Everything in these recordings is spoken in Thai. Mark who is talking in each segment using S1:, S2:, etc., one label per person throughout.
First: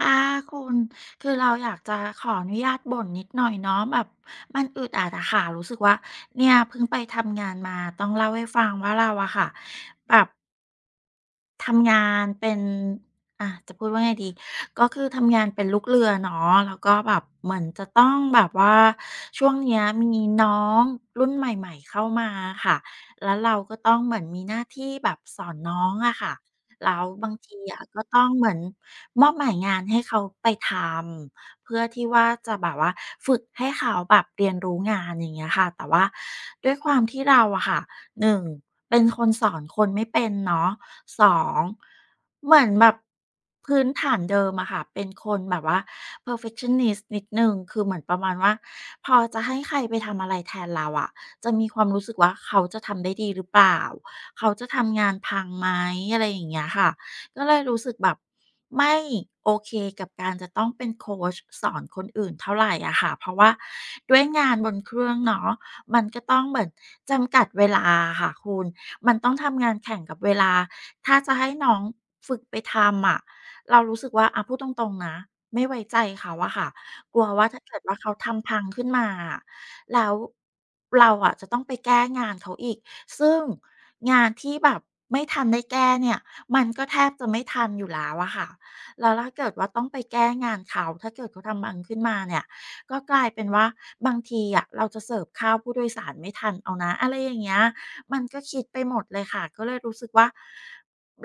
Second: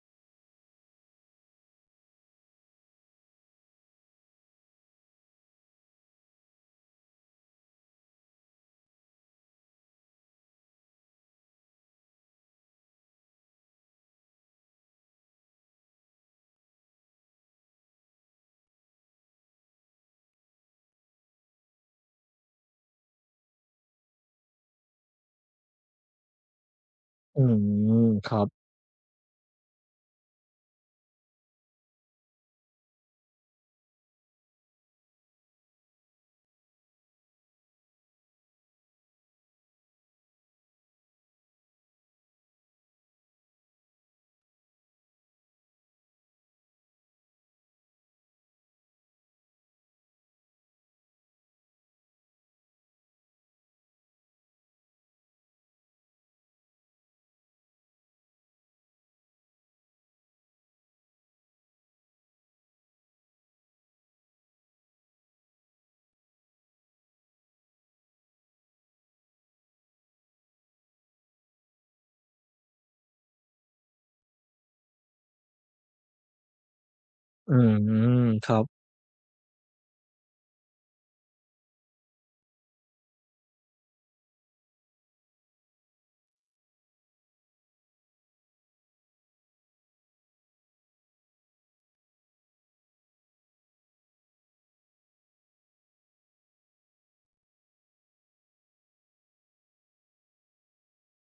S1: ค่าคุณคือเราอยากจะขออนุญาตบ่นนิดหน่อยเนาะแบบมันอึดอัดอะค่ะรู้สึกว่าเนี่ยเพิ่งไปทำงานมาต้องเล่าให้ฟังว่าเราอะค่ะแบบ ทำงานเป็นอ่ะจะพูดว่าไงดีก็คือทำงานเป็นลูกเรือเนาะแล้วก็แบบเหมือนจะต้องแบบว่าช่วงเนี้ยมีน้องรุ่นใหม่ๆเข้ามาค่ะแล้วเราก็ต้องเหมือนมีหน้าที่แบบสอนน้องอะค่ะแล้วบาง
S2: อื
S1: ทีอะ
S2: ม
S1: ก็ต้อ
S2: ค
S1: ง
S2: รั
S1: เห
S2: บ
S1: มือนมอบหมายงานให้เขาไปทำเพื่อที่ว่าจะแบบว่าฝึกให้เขาแบบเรียนรู้งานอย่างเงี้ยค่ะแต่ว่าด้วยความที่เราอะค่ะ 1เป็นคนสอนคนไม่เป็นเนาะ2เหมือนแบบพื้นฐานเดิมอะค่ะเป็นคนแบบว่า perfectionist นิดนึงคือเหมือนประมาณว่าพอจะให้ใครไปทำอะไรแทนเราอะจะมีความรู้สึกว่าเขาจะทำได้ดีหรือเปล่าเขาจะทำงานพังไหมอะไรอย่างเงี้ยค่ะก็เลยรู้สึกแบบไม่โอเคกับการจะต้องเป็นโคชสอนคนอื่นเท่าไหร่อะค่ะเพราะว่าด้วยงานบนเครื่องเนาะ มันก็ต้องเหมือนจำกัดเวลาค่ะคุณ มันต้องทำงานแข่งกับเวลา ถ้าจะให้น้องฝึกไปทำอะเรารู้สึกว่าอะพูดตรงๆนะไม่ไว้ใจเขาอะค่ะกลัวว่า
S2: อื
S1: ถ้าเกิดว่าเขา
S2: มค
S1: ทำ
S2: รั
S1: พั
S2: บ
S1: งขึ้นมาอะแล้วเราอะจะต้องไปแก้งานเขาอีก ซึ่งงานที่แบบไม่ทันได้แก้เนี่ย มันก็แทบจะไม่ทันอยู่แล้วอะค่ะแล้วถ้าเกิดว่าต้องไปแก้งานเขา ถ้าเกิดเขาทำพังขึ้นมาเนี่ย ก็กลายเป็นว่าบางทีอะเราจะเสิร์ฟข้าวผู้โดยสารไม่ทันเอานะอะไรอย่างเงี้ยมันก็คิดไปหมดเลยค่ะก็เลยรู้สึกว่า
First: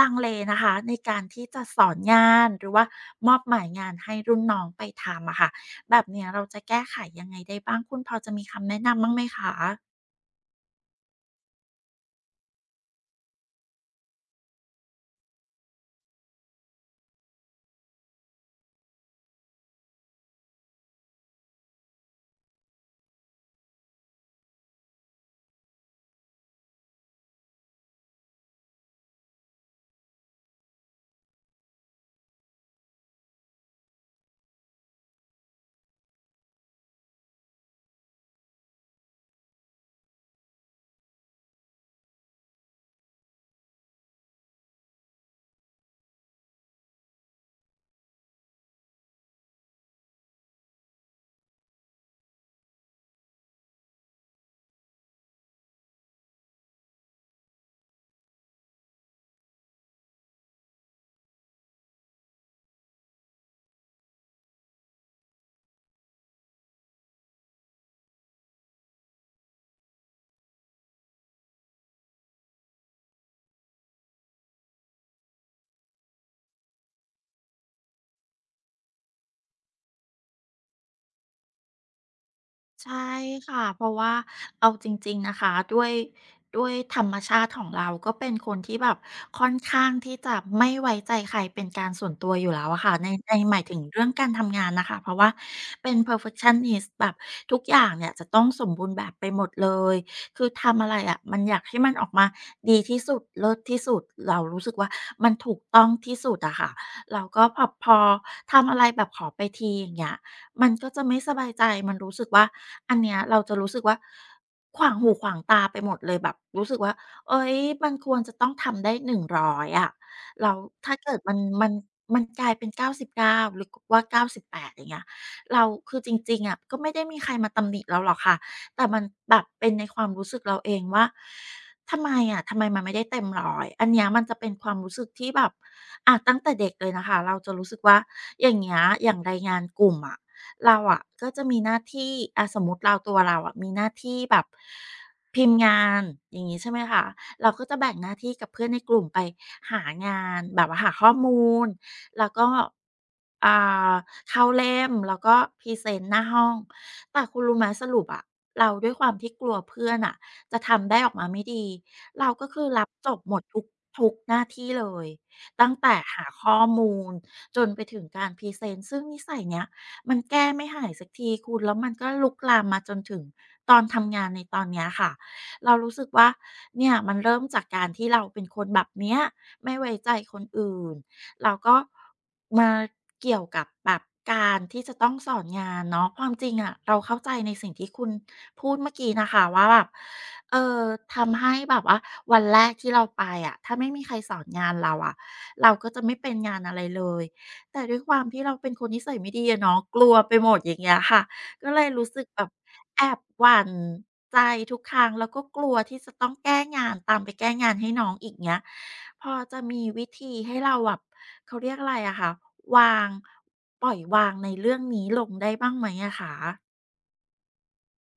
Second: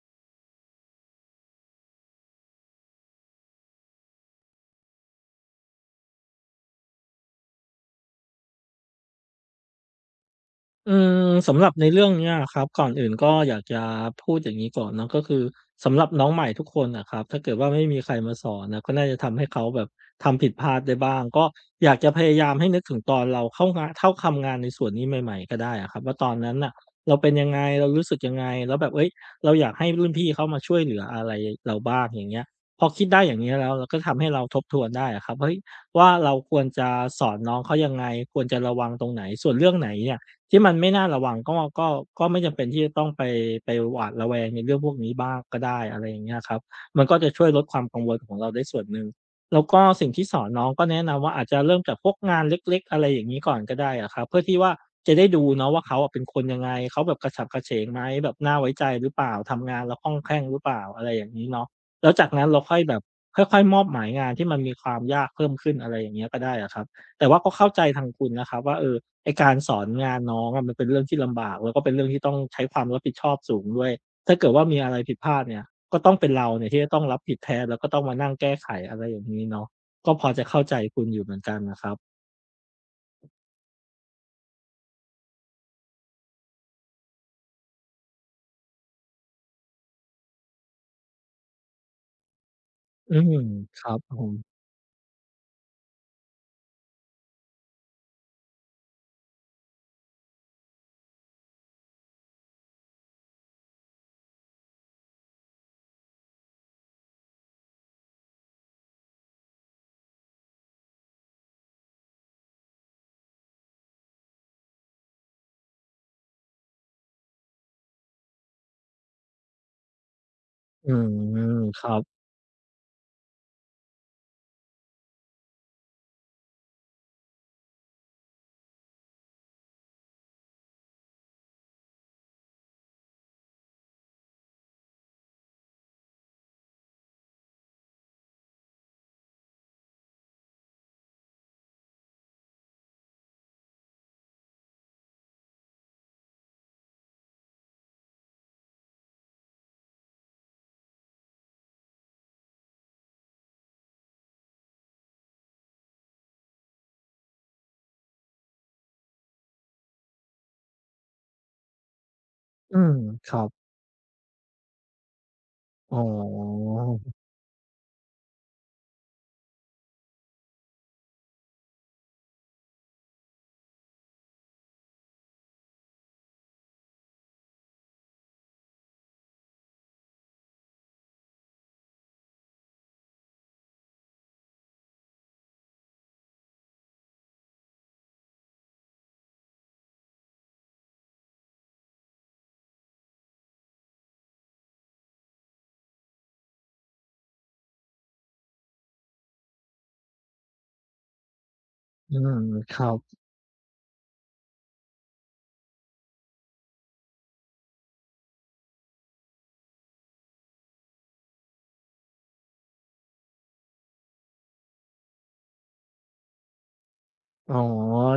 S1: ลังเลนะคะในการที่จะสอนงานหรือว่ามอบหมายงานให้รุ่นน้องไปทำอะค่ะแบบเนี้ยเราจะแก้ไขยังไงได้บ้างคุณพอจะมีคำแนะนำบ้างไหมคะ
S2: อืสำหรับในเรื่องเนี้ยครับก่อนอื่นก็อยากจะพูดอย่างนี้ก่อนเนาะก็คือสำหรับน้องใหม่ทุกคนน่ะครับถ้าเกิดว่าไม่มีใครมาสอนนะก็น่าจะทำให้เขาแบบทำผิดพลาดได้บ้างก็อยากจะพยายามให้นึกถึงตอนเราเข้างานเข้าทำงานในส่วนนี้ใหม่ๆก็ได้อะครับว่าตอนนั้นน่ะเราเป็นยังไงเรารู้สึกยังไงแล้วแบบเฮ้ยเราอยากให้รุ่นพี่เขามาช่วยเหลืออะไรเราบ้างอย่างเงี้ยพอคิดได้อย่างเงี้ยแล้วเราก็ทำให้เราทบทวนได้อะครับเฮ้ยว่าเราควรจะสอนน้องเขายังไงควรจะระวังตรงไหนส่วนเรื่องไหนเนี่ย ที่มันไม่น่าระวังก็ก็ไม่จำเป็นที่จะต้องไปหวาดระแวงในเรื่องพวกนี้บ้างก็ได้อะไรอย่างเงี้ยครับมันก็จะช่วยลดความกังวลของเราได้ส่วนหนึ่งแล้วก็สิ่งที่สอนน้องก็แนะนำว่าอาจจะเริ่มจากพวกงานเล็กๆอะไรอย่างงี้ก่อนก็ได้อะครับเพื่อที่ว่าจะได้ดูเนาะว่าเขาอะเป็นคนยังไงเขาแบบกระฉับกระเฉงไหมแบบน่าไว้ใจหรือเปล่าทำงานแล้วคล่องแคล่งหรือเปล่าอะไรอย่างงี้เนาะแล้วจากนั้นเราค่อยแบบค่อยๆมอบหมายงานที่มันมีความยากเพิ่มขึ้นอะไรอย่างเงี้ยก็ได้อะครับแต่ว่าก็เข้าใจทางคุณนะครับว่าเออ ไอ้การสอนงานน้องอะมันเป็นเรื่องที่ลำบากแล้วก็เป็นเรื่องที่ต้องใช้ความรับผิดชอบสูงด้วยถ้าเกิดว่ามีอะไรผิดพลาดเนี่ยก็ต้องเป็นเราเนี่ยที่จะต้องรับผิดแทนแล้วก็ต้องมานั่งแก้ไขอะไรอย่างงี้เนาะก็พอจะเข้าใจคุณอยู่เหมือนกันนะครับ
S1: ใช่ค่ะเพราะว่าเอาจริงๆนะคะด้วยธรรมชาติของเราก็เป็นคนที่แบบค่อนข้างที่จะไม่ไว้ใจใครเป็นการส่วนตัวอยู่แล้วอะค่ะใน
S2: อืม
S1: ในหมายถึ
S2: ค
S1: ง
S2: รับ
S1: เรื่อง
S2: ผ
S1: การ
S2: ม
S1: ทำงานนะคะเพราะว่าเป็น perfectionist แบบทุกอย่างเนี่ยจะต้องสมบูรณ์แบบไปหมดเลยคือทำอะไรอะมันอยากให้มันออกมาดีที่สุดเลิศที่สุดเรารู้สึกว่ามันถูกต้องที่สุดอะค่ะเราก็พอทำอะไรแบบขอไปทีอย่างเงี้ย มันก็จะไม่สบายใจ มันรู้สึกว่าอันเนี้ยเราจะรู้สึกว่าขวางหูขวางตาไปหมดเลยแบบรู้สึกว่าเฮ้ยมันควรจะต้องทำได้100อะแล้ว
S2: อื
S1: ถ้าเกิดมัน
S2: ม
S1: มัน
S2: ครับ
S1: มันกลายเป็น99หรือกว่า98อย่างเงี้ยเราคือจริงๆอะก็ไม่ได้มีใครมาตำหนิเราหรอกค่ะแต่มันแบบเป็นในความรู้สึกเราเองว่าทำไมอะทำไมมันไม่ได้เต็มร้อยอันเนี้ยมันจะเป็นความรู้สึกที่แบบอะตั้งแต่เด็กเลยนะคะเราจะรู้สึกว่าอย่างเงี้ยอย่างรายงานกลุ่มอะ เราอะก็จะมีหน้าที่อาสมมุติเราตัวเราอะมีหน้าที่แบบพิมพ์งานอย่างงี้ใช่ไหมคะเราก็จะแบ่งหน้าที่กับเพื่อนในกลุ่มไปหางานแบบว่าหาข้อมูลแล้วก็อ่าเข้าเล่มแล้วก็พรีเซนต์หน้าห้องแต่คุณรู้ไหมสรุปอะเราด้วยความที่กลัวเพื่อนน่ะจะทำได้ออกมาไม่ดีเราก็คือ
S2: อื
S1: รับ
S2: ม
S1: จบ
S2: ค
S1: หม
S2: รั
S1: ดทุ
S2: บ
S1: กทุกหน้าที่เลยตั้ง
S2: อ๋
S1: แต่
S2: อ
S1: หาข้อมูลจนไปถึงการพรีเซนต์ซึ่งนิสัยเนี้ย มันแก้ไม่หายสักทีคุณแล้วมันก็ลุกลามมาจนถึงตอนทำงานในตอนเนี้ยค่ะเรารู้สึกว่าเนี่ยมันเริ่มจากการที่เราเป็นคนแบบเนี้ยไม่ไว้ใจคนอื่นแล้วก็มาเกี่ยวกับแบบการที่จะต้องสอนงานเนาะความจริงอะเราเข้าใจในสิ่งที่คุณพูดเมื่อกี้นะคะว่าแบบเอ่อทำให้แบบว่าวันแรกที่เราไปอะถ้าไม่มีใครสอนงานเราอะเราก็จะไม่เป็นงานอะไรเลย แต่ด้วยความที่เราเป็นคนนิสัยไม่ดีอะเนาะกลัวไปหมดอย่างเงี้ยค่ะก็เลยรู้
S2: อื
S1: สึก
S2: ม
S1: แบบ
S2: ครับ
S1: แอบหวั่นใจทุกครั้งแล้วก็กลัวที่จะต้องแก้งานตามไปแก้งานให้น้องอีกเงี้ยพอจะมีวิธีให้เราแบบเขาเรียกอะไรอะค่ะวางปล่อยวางในเรื่องนี้ลงได้บ้างไหมอะคะ
S2: อ๋อ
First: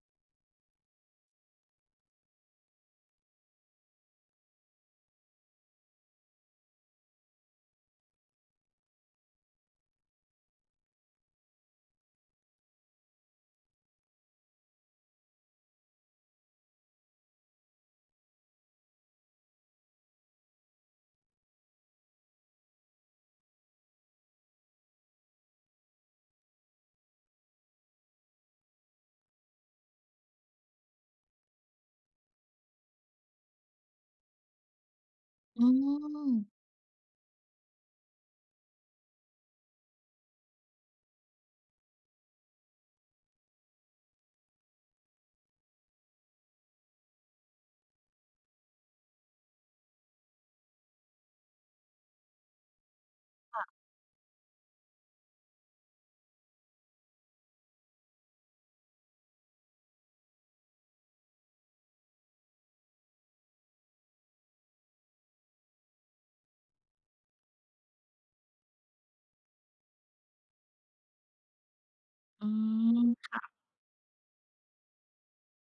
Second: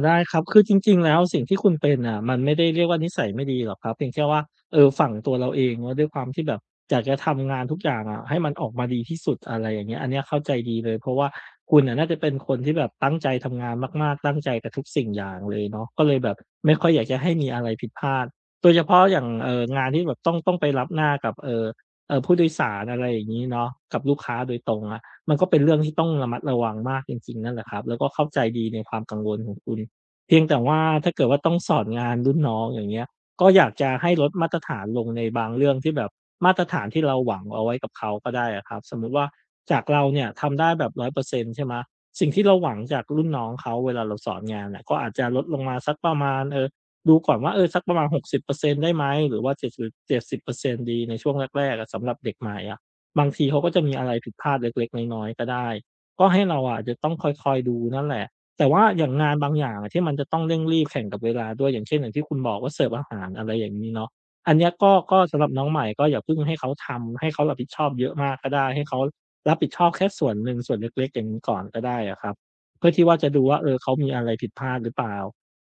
S2: ได้ครับคือจริงๆแล้วสิ่งที่คุณเป็นน่ะมันไม่ได้เรียกว่านิสัยไม่ดีหรอกครับเพียงแค่ว่าเออฝั่งตัวเราเองว่าด้วยความที่แบบอยากจะทำงานทุกอย่างอะให้มันออกมาดีที่สุดอะไรอย่างเงี้ยอันเนี้ยเข้าใจดีเลยเพราะว่าคุณน่ะน่าจะเป็นคนที่แบบตั้งใจทำงานมากๆตั้งใจกับทุกสิ่งอย่างเลยเนาะก็เลยแบบไม่ค่อยอยากจะให้มีอะไรผิดพลาดโดยเฉพาะอย่างงานที่แบบต้องไปรับหน้ากับผู้โดยสารอะไรอย่างงี้เนาะกับลูกค้าโดยตรงอะ มันก็เป็นเรื่องที่ต้องระมัดระวังมากจริงๆนั่นแหละครับแล้วก็เข้าใจดีในความกังวลของคุณเพียงแต่ว่าถ้าเกิดว่าต้องสอนงานรุ่นน้องอย่างเงี้ยก็อยากจะให้ลดมาตรฐานลงในบาง
S1: อื
S2: เรื่องที่แบบ
S1: ม
S2: มาตรฐานที่เราหวังเอาไว้กับเขาก็ได้อะครับสมมุติว่าจากเราเนี่ยทำได้แบบ100%ใช่ไหมสิ่งที่เราหวังจากรุ่นน้องเขาเวลาเราสอนงานน่ะก็อาจจะลดลงมาสักประมาณดูก่อนว่าเออสักประมาณ60%ได้ไหมหรือว่า 70%ดสิบเจ็ดสิบเปอร์เซ็นต์ดีในช่วงแรกๆอะสำหรับเด็กใหม่อะ บางทีเขาก็จะมีอะไรผิดพลาดเล็กๆน้อยๆก็ได้ ก็ให้เราอะจะต้องคอยๆดูนั่นแหละ แต่ว่าอย่างงานบางอย่างอะที่มันจะต้องเร่งรีบแข่งกับเวลาด้วยอย่างเช่นอย่างที่คุณบอกว่าเสิร์ฟอาหารอะไรอย่างงี้เนาะอันเนี้ยก็ก็สำหรับน้องใหม่ก็อย่าเพิ่งให้เขาทำให้เขารับผิดชอบเยอะมากก็ได้ให้เขารับผิดชอบแค่ส่วนหนึ่งส่วนเล็กๆอย่างงี้ก่อนก็ได้อะครับ
S1: อื
S2: เพื่อที่ว่าจะ
S1: ม
S2: ดูว่าเออเขามีอะไรผิดพลาดหรือเปล่า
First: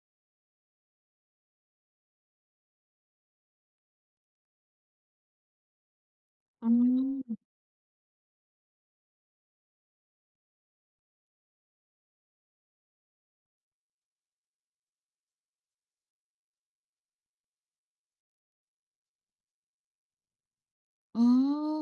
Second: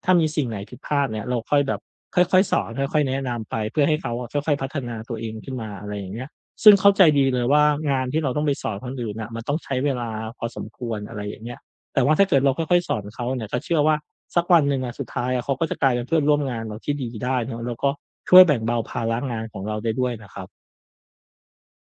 S2: ถ้ามีสิ่งไหนผิดพลาดเนี่ยเราค่อยแบบค่อยๆสอนค่อยๆแนะนำไปเพื่อให้เขาอะค่อยๆพัฒนาตัวเองขึ้นมาอะไรอย่างเงี้ย
S1: อื
S2: ซึ่งเข้าใจดีเล
S1: ม
S2: ยว่างานที่เราต้องไปสอนคนอื่นน่ะมันต้องใช้เวลาพอสมควรอะไรอย่างเงี้ยแต่ว่าถ้าเกิดเราค่อยๆสอนเขาเนี่ยก็เชื่อว่าสักวันหนึ่งอะสุดท้ายอะเขาก็จะกลายเป็นเพื่อนร่วมงานเราที่ดีได้เนาะแล้วก็ช่วยแบ่งเบาภาระงานของเราได้ด้วยนะครับ
S1: อืม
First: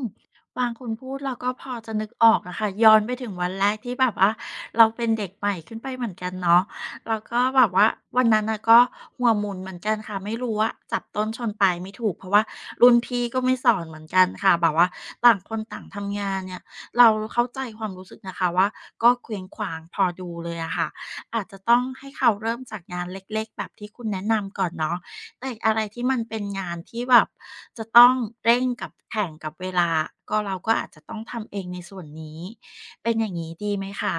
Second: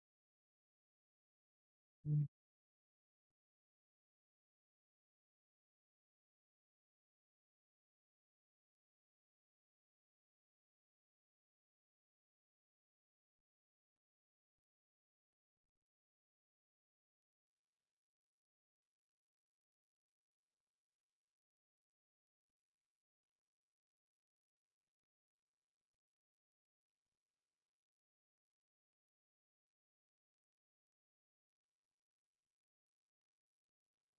S1: ฟังคุณพูดเราก็พอจะนึกออกอะค่ะย้อนไปถึงวันแรกที่แบบว่าเราเป็นเด็กใหม่ขึ้นไปเหมือนกันเนาะแล้วก็แบบว่าวันนั้นน่ะก็หัวหมุนเหมือนกันค่ะไม่รู้ว่าจับต้นชนปลายไม่ถูกเพราะว่ารุ่นพี่ก็ไม่สอนเหมือนกันค่ะแบบว่าต่างคนต่างทำงานเนี่ยเราเข้าใจความรู้สึกนะคะว่าก็เคว้งขวางพอดูเลยอะค่ะอาจจะต้องให้เขาเริ่มจากงานเล็กๆแบบที่คุณแนะนำก่อนเนาะ แต่อะไรที่มันเป็นงานที่แบบจะต้องเร่งกับแข่งกับเวลาก็เราก็อาจจะต้องทำเองในส่วนนี้เป็นอย่างนี้ดีไหมคะ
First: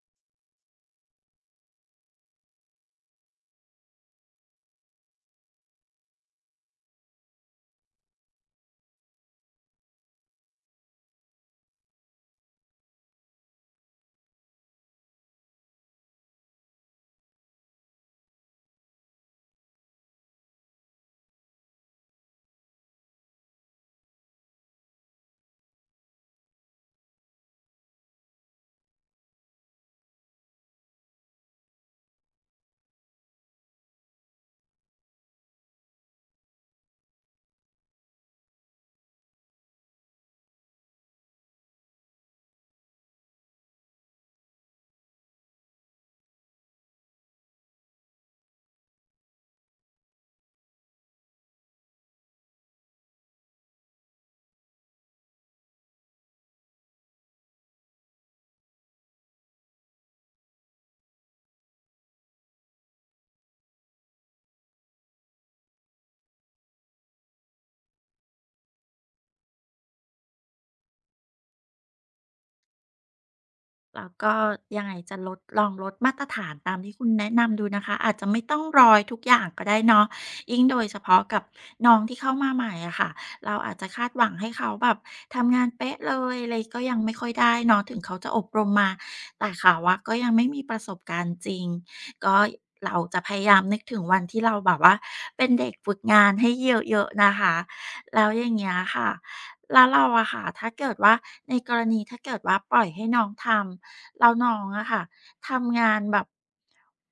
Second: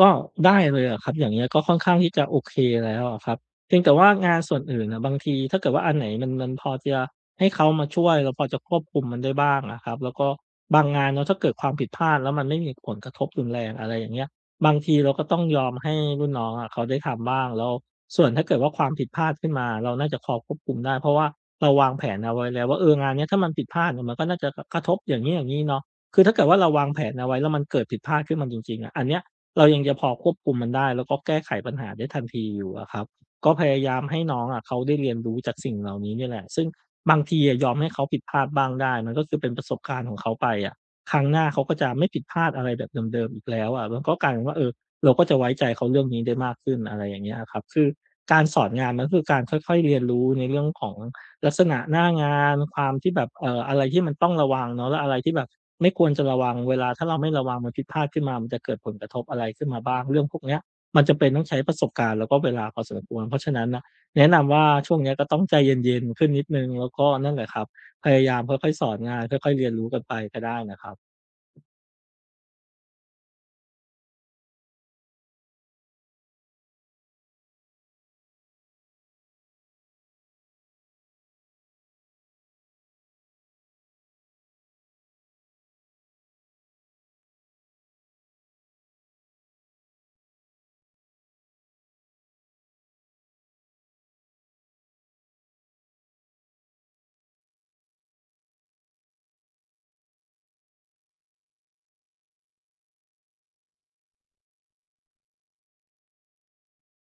S2: ก็ได้เลยอะครับอย่างเงี้ยก็ค่อนข้างที่จะโอเคแล้วอะครับเพียงแต่ว่างานส่วนอื่นน่ะบางทีถ้าเกิดว่าอันไหนมันพอจะให้เขามาช่วยเราพอจะควบคุมมันได้บ้างอะครับแล้วก็บางงานเนาะถ้าเกิดความผิดพลาดแล้วมันไม่มีผลกระทบรุนแรงอะไรอย่างเงี้ยบางทีเราก็ต้องยอมให้รุ่นน้องอะเขาได้ทำบ้างแล้วส่วนถ้าเกิดว่าความผิดพลาดขึ้นมาเราน่าจะพอควบคุมได้เพราะว่าเราวางแผนเอาไว้แล้วว่าเอองานเนี้ยถ้ามันผิดพลาดเนี่ยมันก็น่าจะกกระทบอย่างงี้ๆเนาะคือถ้าเกิดว่าเราวางแผนเอาไว้แล้วมันเกิดผิดพลาดขึ้นมาจริงๆอะอันเนี้ย เรายังจะพอควบคุมมันได้แล้วก็แก้ไขปัญหาได้ทันทีอยู่อะครับก็พยายามให้น้องอะเขาได้เรียนรู้จากสิ่งเหล่านี้เนี่ยแหละซึ่งบางทีอะยอมให้เขาผิดพลาดบ้างได้มันก็คือเป็นประสบการณ์ของเขาไปอะครั้งหน้าเขาก็จะไม่ผิดพลาดอะไรแบบเดิมๆอีกแล้วอะมันก็กลายเป็นว่าเออเราก็จะไว้ใจเขาเรื่องนี้ได้มากขึ้นอะไรอย่างเงี้ยอะครับคือการสอนงานมันก็คือการค่อยๆเรียนรู้ในเรื่องของ ลักษณะหน้างานความที่แบบอะไรที่มันต้องระวังเนาะแล้วอะไรที่แบบไม่ควรจะระวังเวลาถ้าเราไม่ระวังมันผิดพลาดขึ้นมามันจะเกิดผลกระทบอะไรขึ้นมาบ้างเรื่องพวกเนี้ยมันจำเป็นต้องใช้ประสบการณ์แล้วก็เวลาพอสมควรเพราะฉะนั้นน่ะแนะนำว่าช่วงเนี้ยก็ต้องใจเย็นๆขึ้นนิดหนึ่งแล้วก็นั่นแหละครับพยายามค่อยๆสอนงานค่อยๆเรียนรู้กันไปก็ได้นะครับ
S1: แล้วก็ยังไงจะลดลองลดมาตรฐานตามที่คุณแนะนำดูนะคะอาจจะไม่ต้องรอยทุกอย่างก็ได้เนาะยิ่งโดยเฉพาะกับน้องที่เข้ามาใหม่อะค่ะเราอาจจะคาดหวังให้เขาแบบทำงานเป๊ะเลยอะไรก็ยังไม่ค่อยได้เนาะถึงเขาจะอบรมมาแต่เขาว่าก็ยังไม่มีประสบการณ์จริงก็เราจะพยายามนึกถึงวันที่เราแบบว่าเป็นเด็กฝึกงานให้เยอะๆนะคะแล้วอย่างเงี้ยค่ะแล้วเราอะค่ะถ้าเกิดว่าในกรณีถ้าเกิดว่าปล่อยให้น้องทำ แล้วน้องอะค่ะ ทำงานแบบ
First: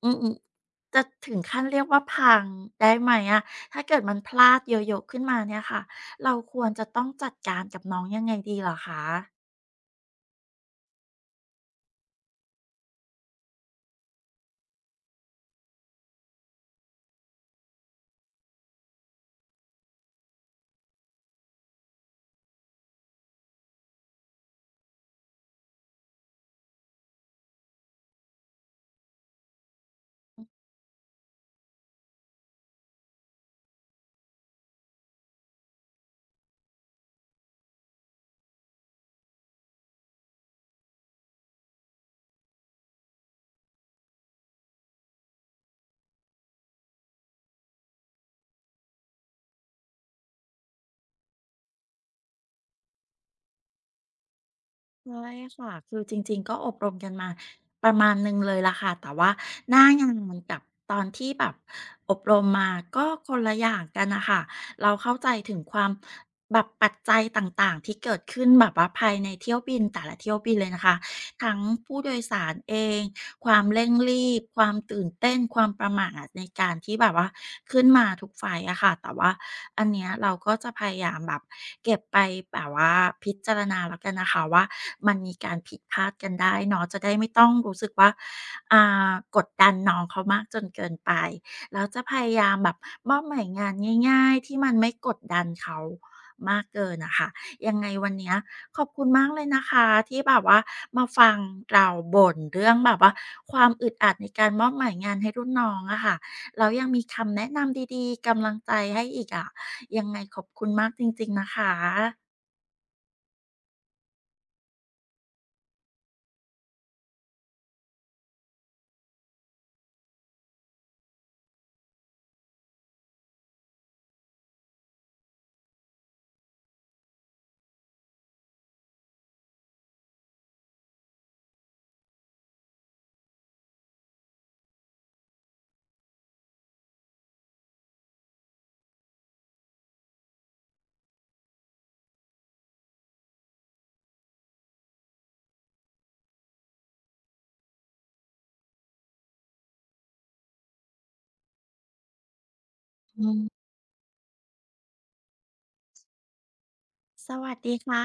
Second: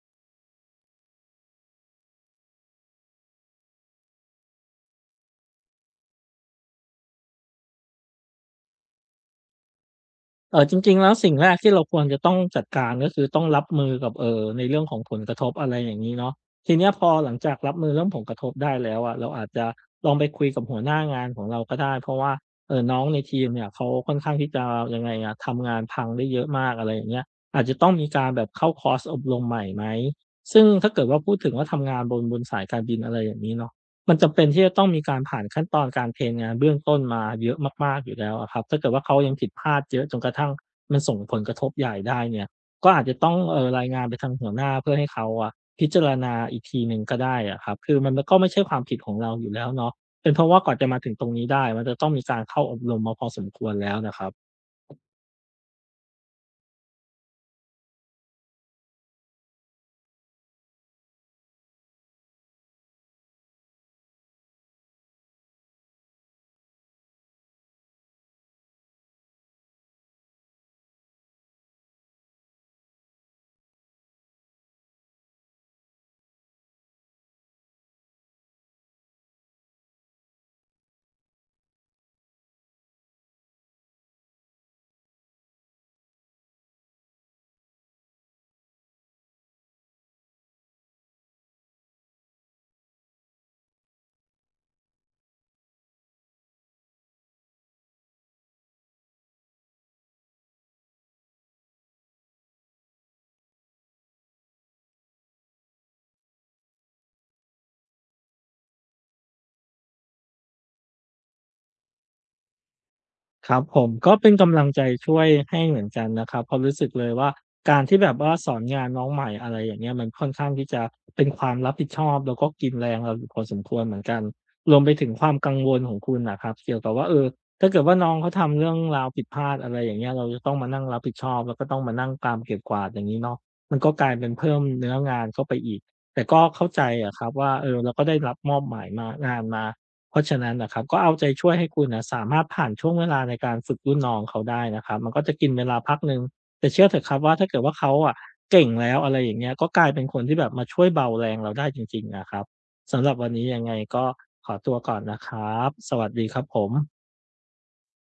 S1: อืมๆจะถึงขั้นเรียกว่าพังได้ไหมอะถ้าเกิดมันพลาดเยอะๆขึ้นมาเนี่ยค่ะ เราควรจะต้องจัดการกับน้องยังไงดีเหรอคะ
S2: เออจริงๆแล้วสิ่งแรกที่เราควรจะต้องจัดการก็คือต้องรับมือกับในเรื่องของผลกระทบอะไรอย่างนี้เนาะทีเนี้ยพอหลังจากรับมือเรื่องผลกระทบได้แล้วอะเราอาจจะลองไปคุยกับหัวหน้างานของเราก็ได้เพราะว่าเออน้องในทีมเนี่ยเขาค่อนข้างที่จะยังไงอะทำงานพังได้เยอะมากอะไรอย่างเงี้ยอาจจะต้องมีการแบบเข้าคอร์สอบรมใหม่ไหมซึ่งถ้าเกิดว่าพูดถึงว่าทำงานบนสายการบินอะไรอย่างนี้เนาะ มันจำเป็นที่จะต้องมีการผ่านขั้นตอนการเทรนงานเบื้องต้นมาเยอะมากๆอยู่แล้วอะครับถ้าเกิดว่าเขายังผิดพลาดเยอะจนกระทั่งมันส่งผลกระทบใหญ่ได้เนี่ยก็อาจจะต้องรายงานไปทางหัวหน้าเพื่อให้เขาอะพิจารณาอีกทีหนึ่งก็ได้อะครับคือมันก็ไม่ใช่ความผิดของเราอยู่แล้วเนาะเป็นเพราะว่ากว่าจะมาถึงตรงนี้ได้มันจะต้องมีการเข้าอบรมมาพอสมควรแล้วนะครับ
S1: ใช่ค่ะคือจริงๆก็อบรมกันมาประมาณหนึ่งเลยล่ะค่ะแต่ว่าหน้างานกับตอนที่แบบอบรมมาก็คนละอย่างกันนะคะเราเข้าใจถึงความแบบปัจจัยต่างๆที่เกิดขึ้นแบบว่าภายในเที่ยวบินแต่ละเที่ยวบินเลยนะคะทั้งผู้โดยสารเอง ความเร่งรีบความตื่นเต้นความประหม่าในการที่แบบว่าขึ้นมาทุกไฟล์อะค่ะแต่ว่าอันเนี้ยเราก็จะพยายามแบบเก็บไปแบบว่าพิจารณาแล้วกันนะคะว่ามันมีการผิดพลาดกันได้เนาะจะได้ไม่ต้องรู้สึกว่าอ่ากดดันน้องเขามากจนเกินไปแล้วจะพยายามแบบมอบหมายงานง่ายๆที่มันไม่กดดันเขามากเกินน่ะค่ะยังไงวันเนี้ย ขอบคุณมากเลยนะคะที่แบบว่ามาฟังเราบ่นเรื่องแบบว่าความอึดอัดในการมอบหมายงานให้รุ่นน้องอะค่ะแล้วยังมีคำแนะนำดีๆกำลังใจให้อีกอะยังไงขอบคุณมากจริงๆนะคะ
S2: ครับผมก็เป็นกำลังใจช่วยให้เหมือนกันนะครับเพราะรู้สึกเลยว่าการที่แบบว่าสอนงานน้องใหม่อะไรอย่างเงี้ยมันค่อนข้างที่จะเป็นความรับผิดชอบแล้วก็กินแรงเราอยู่พอสมควรเหมือนกันรวมไปถึงความกังวลของคุณนะครับเกี่ยวกับว่าเออถ้าเกิดว่าน้องเขาทำเรื่องราวผิดพลาดอะไรอย่างเงี้ยเราจะต้องมานั่งรับผิดชอบแล้วก็ต้องมานั่งตามเก็บกวาดอย่างนี้เนาะมันก็กลายเป็นเพิ่มเนื้องานเข้าไปอีกแต่ก็เข้าใจอะครับว่าเออเราก็ได้รับมอบหมายมางานมา เพราะฉะนั้นนะครับก็เอาใจช่วยให้คุณนะสามารถผ่านช่วงเวลาในการฝึกรุ่นน้องเขาได้นะครับมันก็จะกินเวลาพักหนึ่งแต่เชื่อเถอะครับว่าถ้าเกิดว่าเขาอะเก่งแล้วอะไรอย่างเงี้ยก็กลายเป็นคนที่แบบมาช่วยเบาแรงเราได้จริงๆนะครับสำหรับ
S1: อื
S2: วันนี้ยั
S1: ม
S2: งไงก็ขอตัวก่อนนะครับสวัสดีครับผม
S1: สวัสดีค่ะ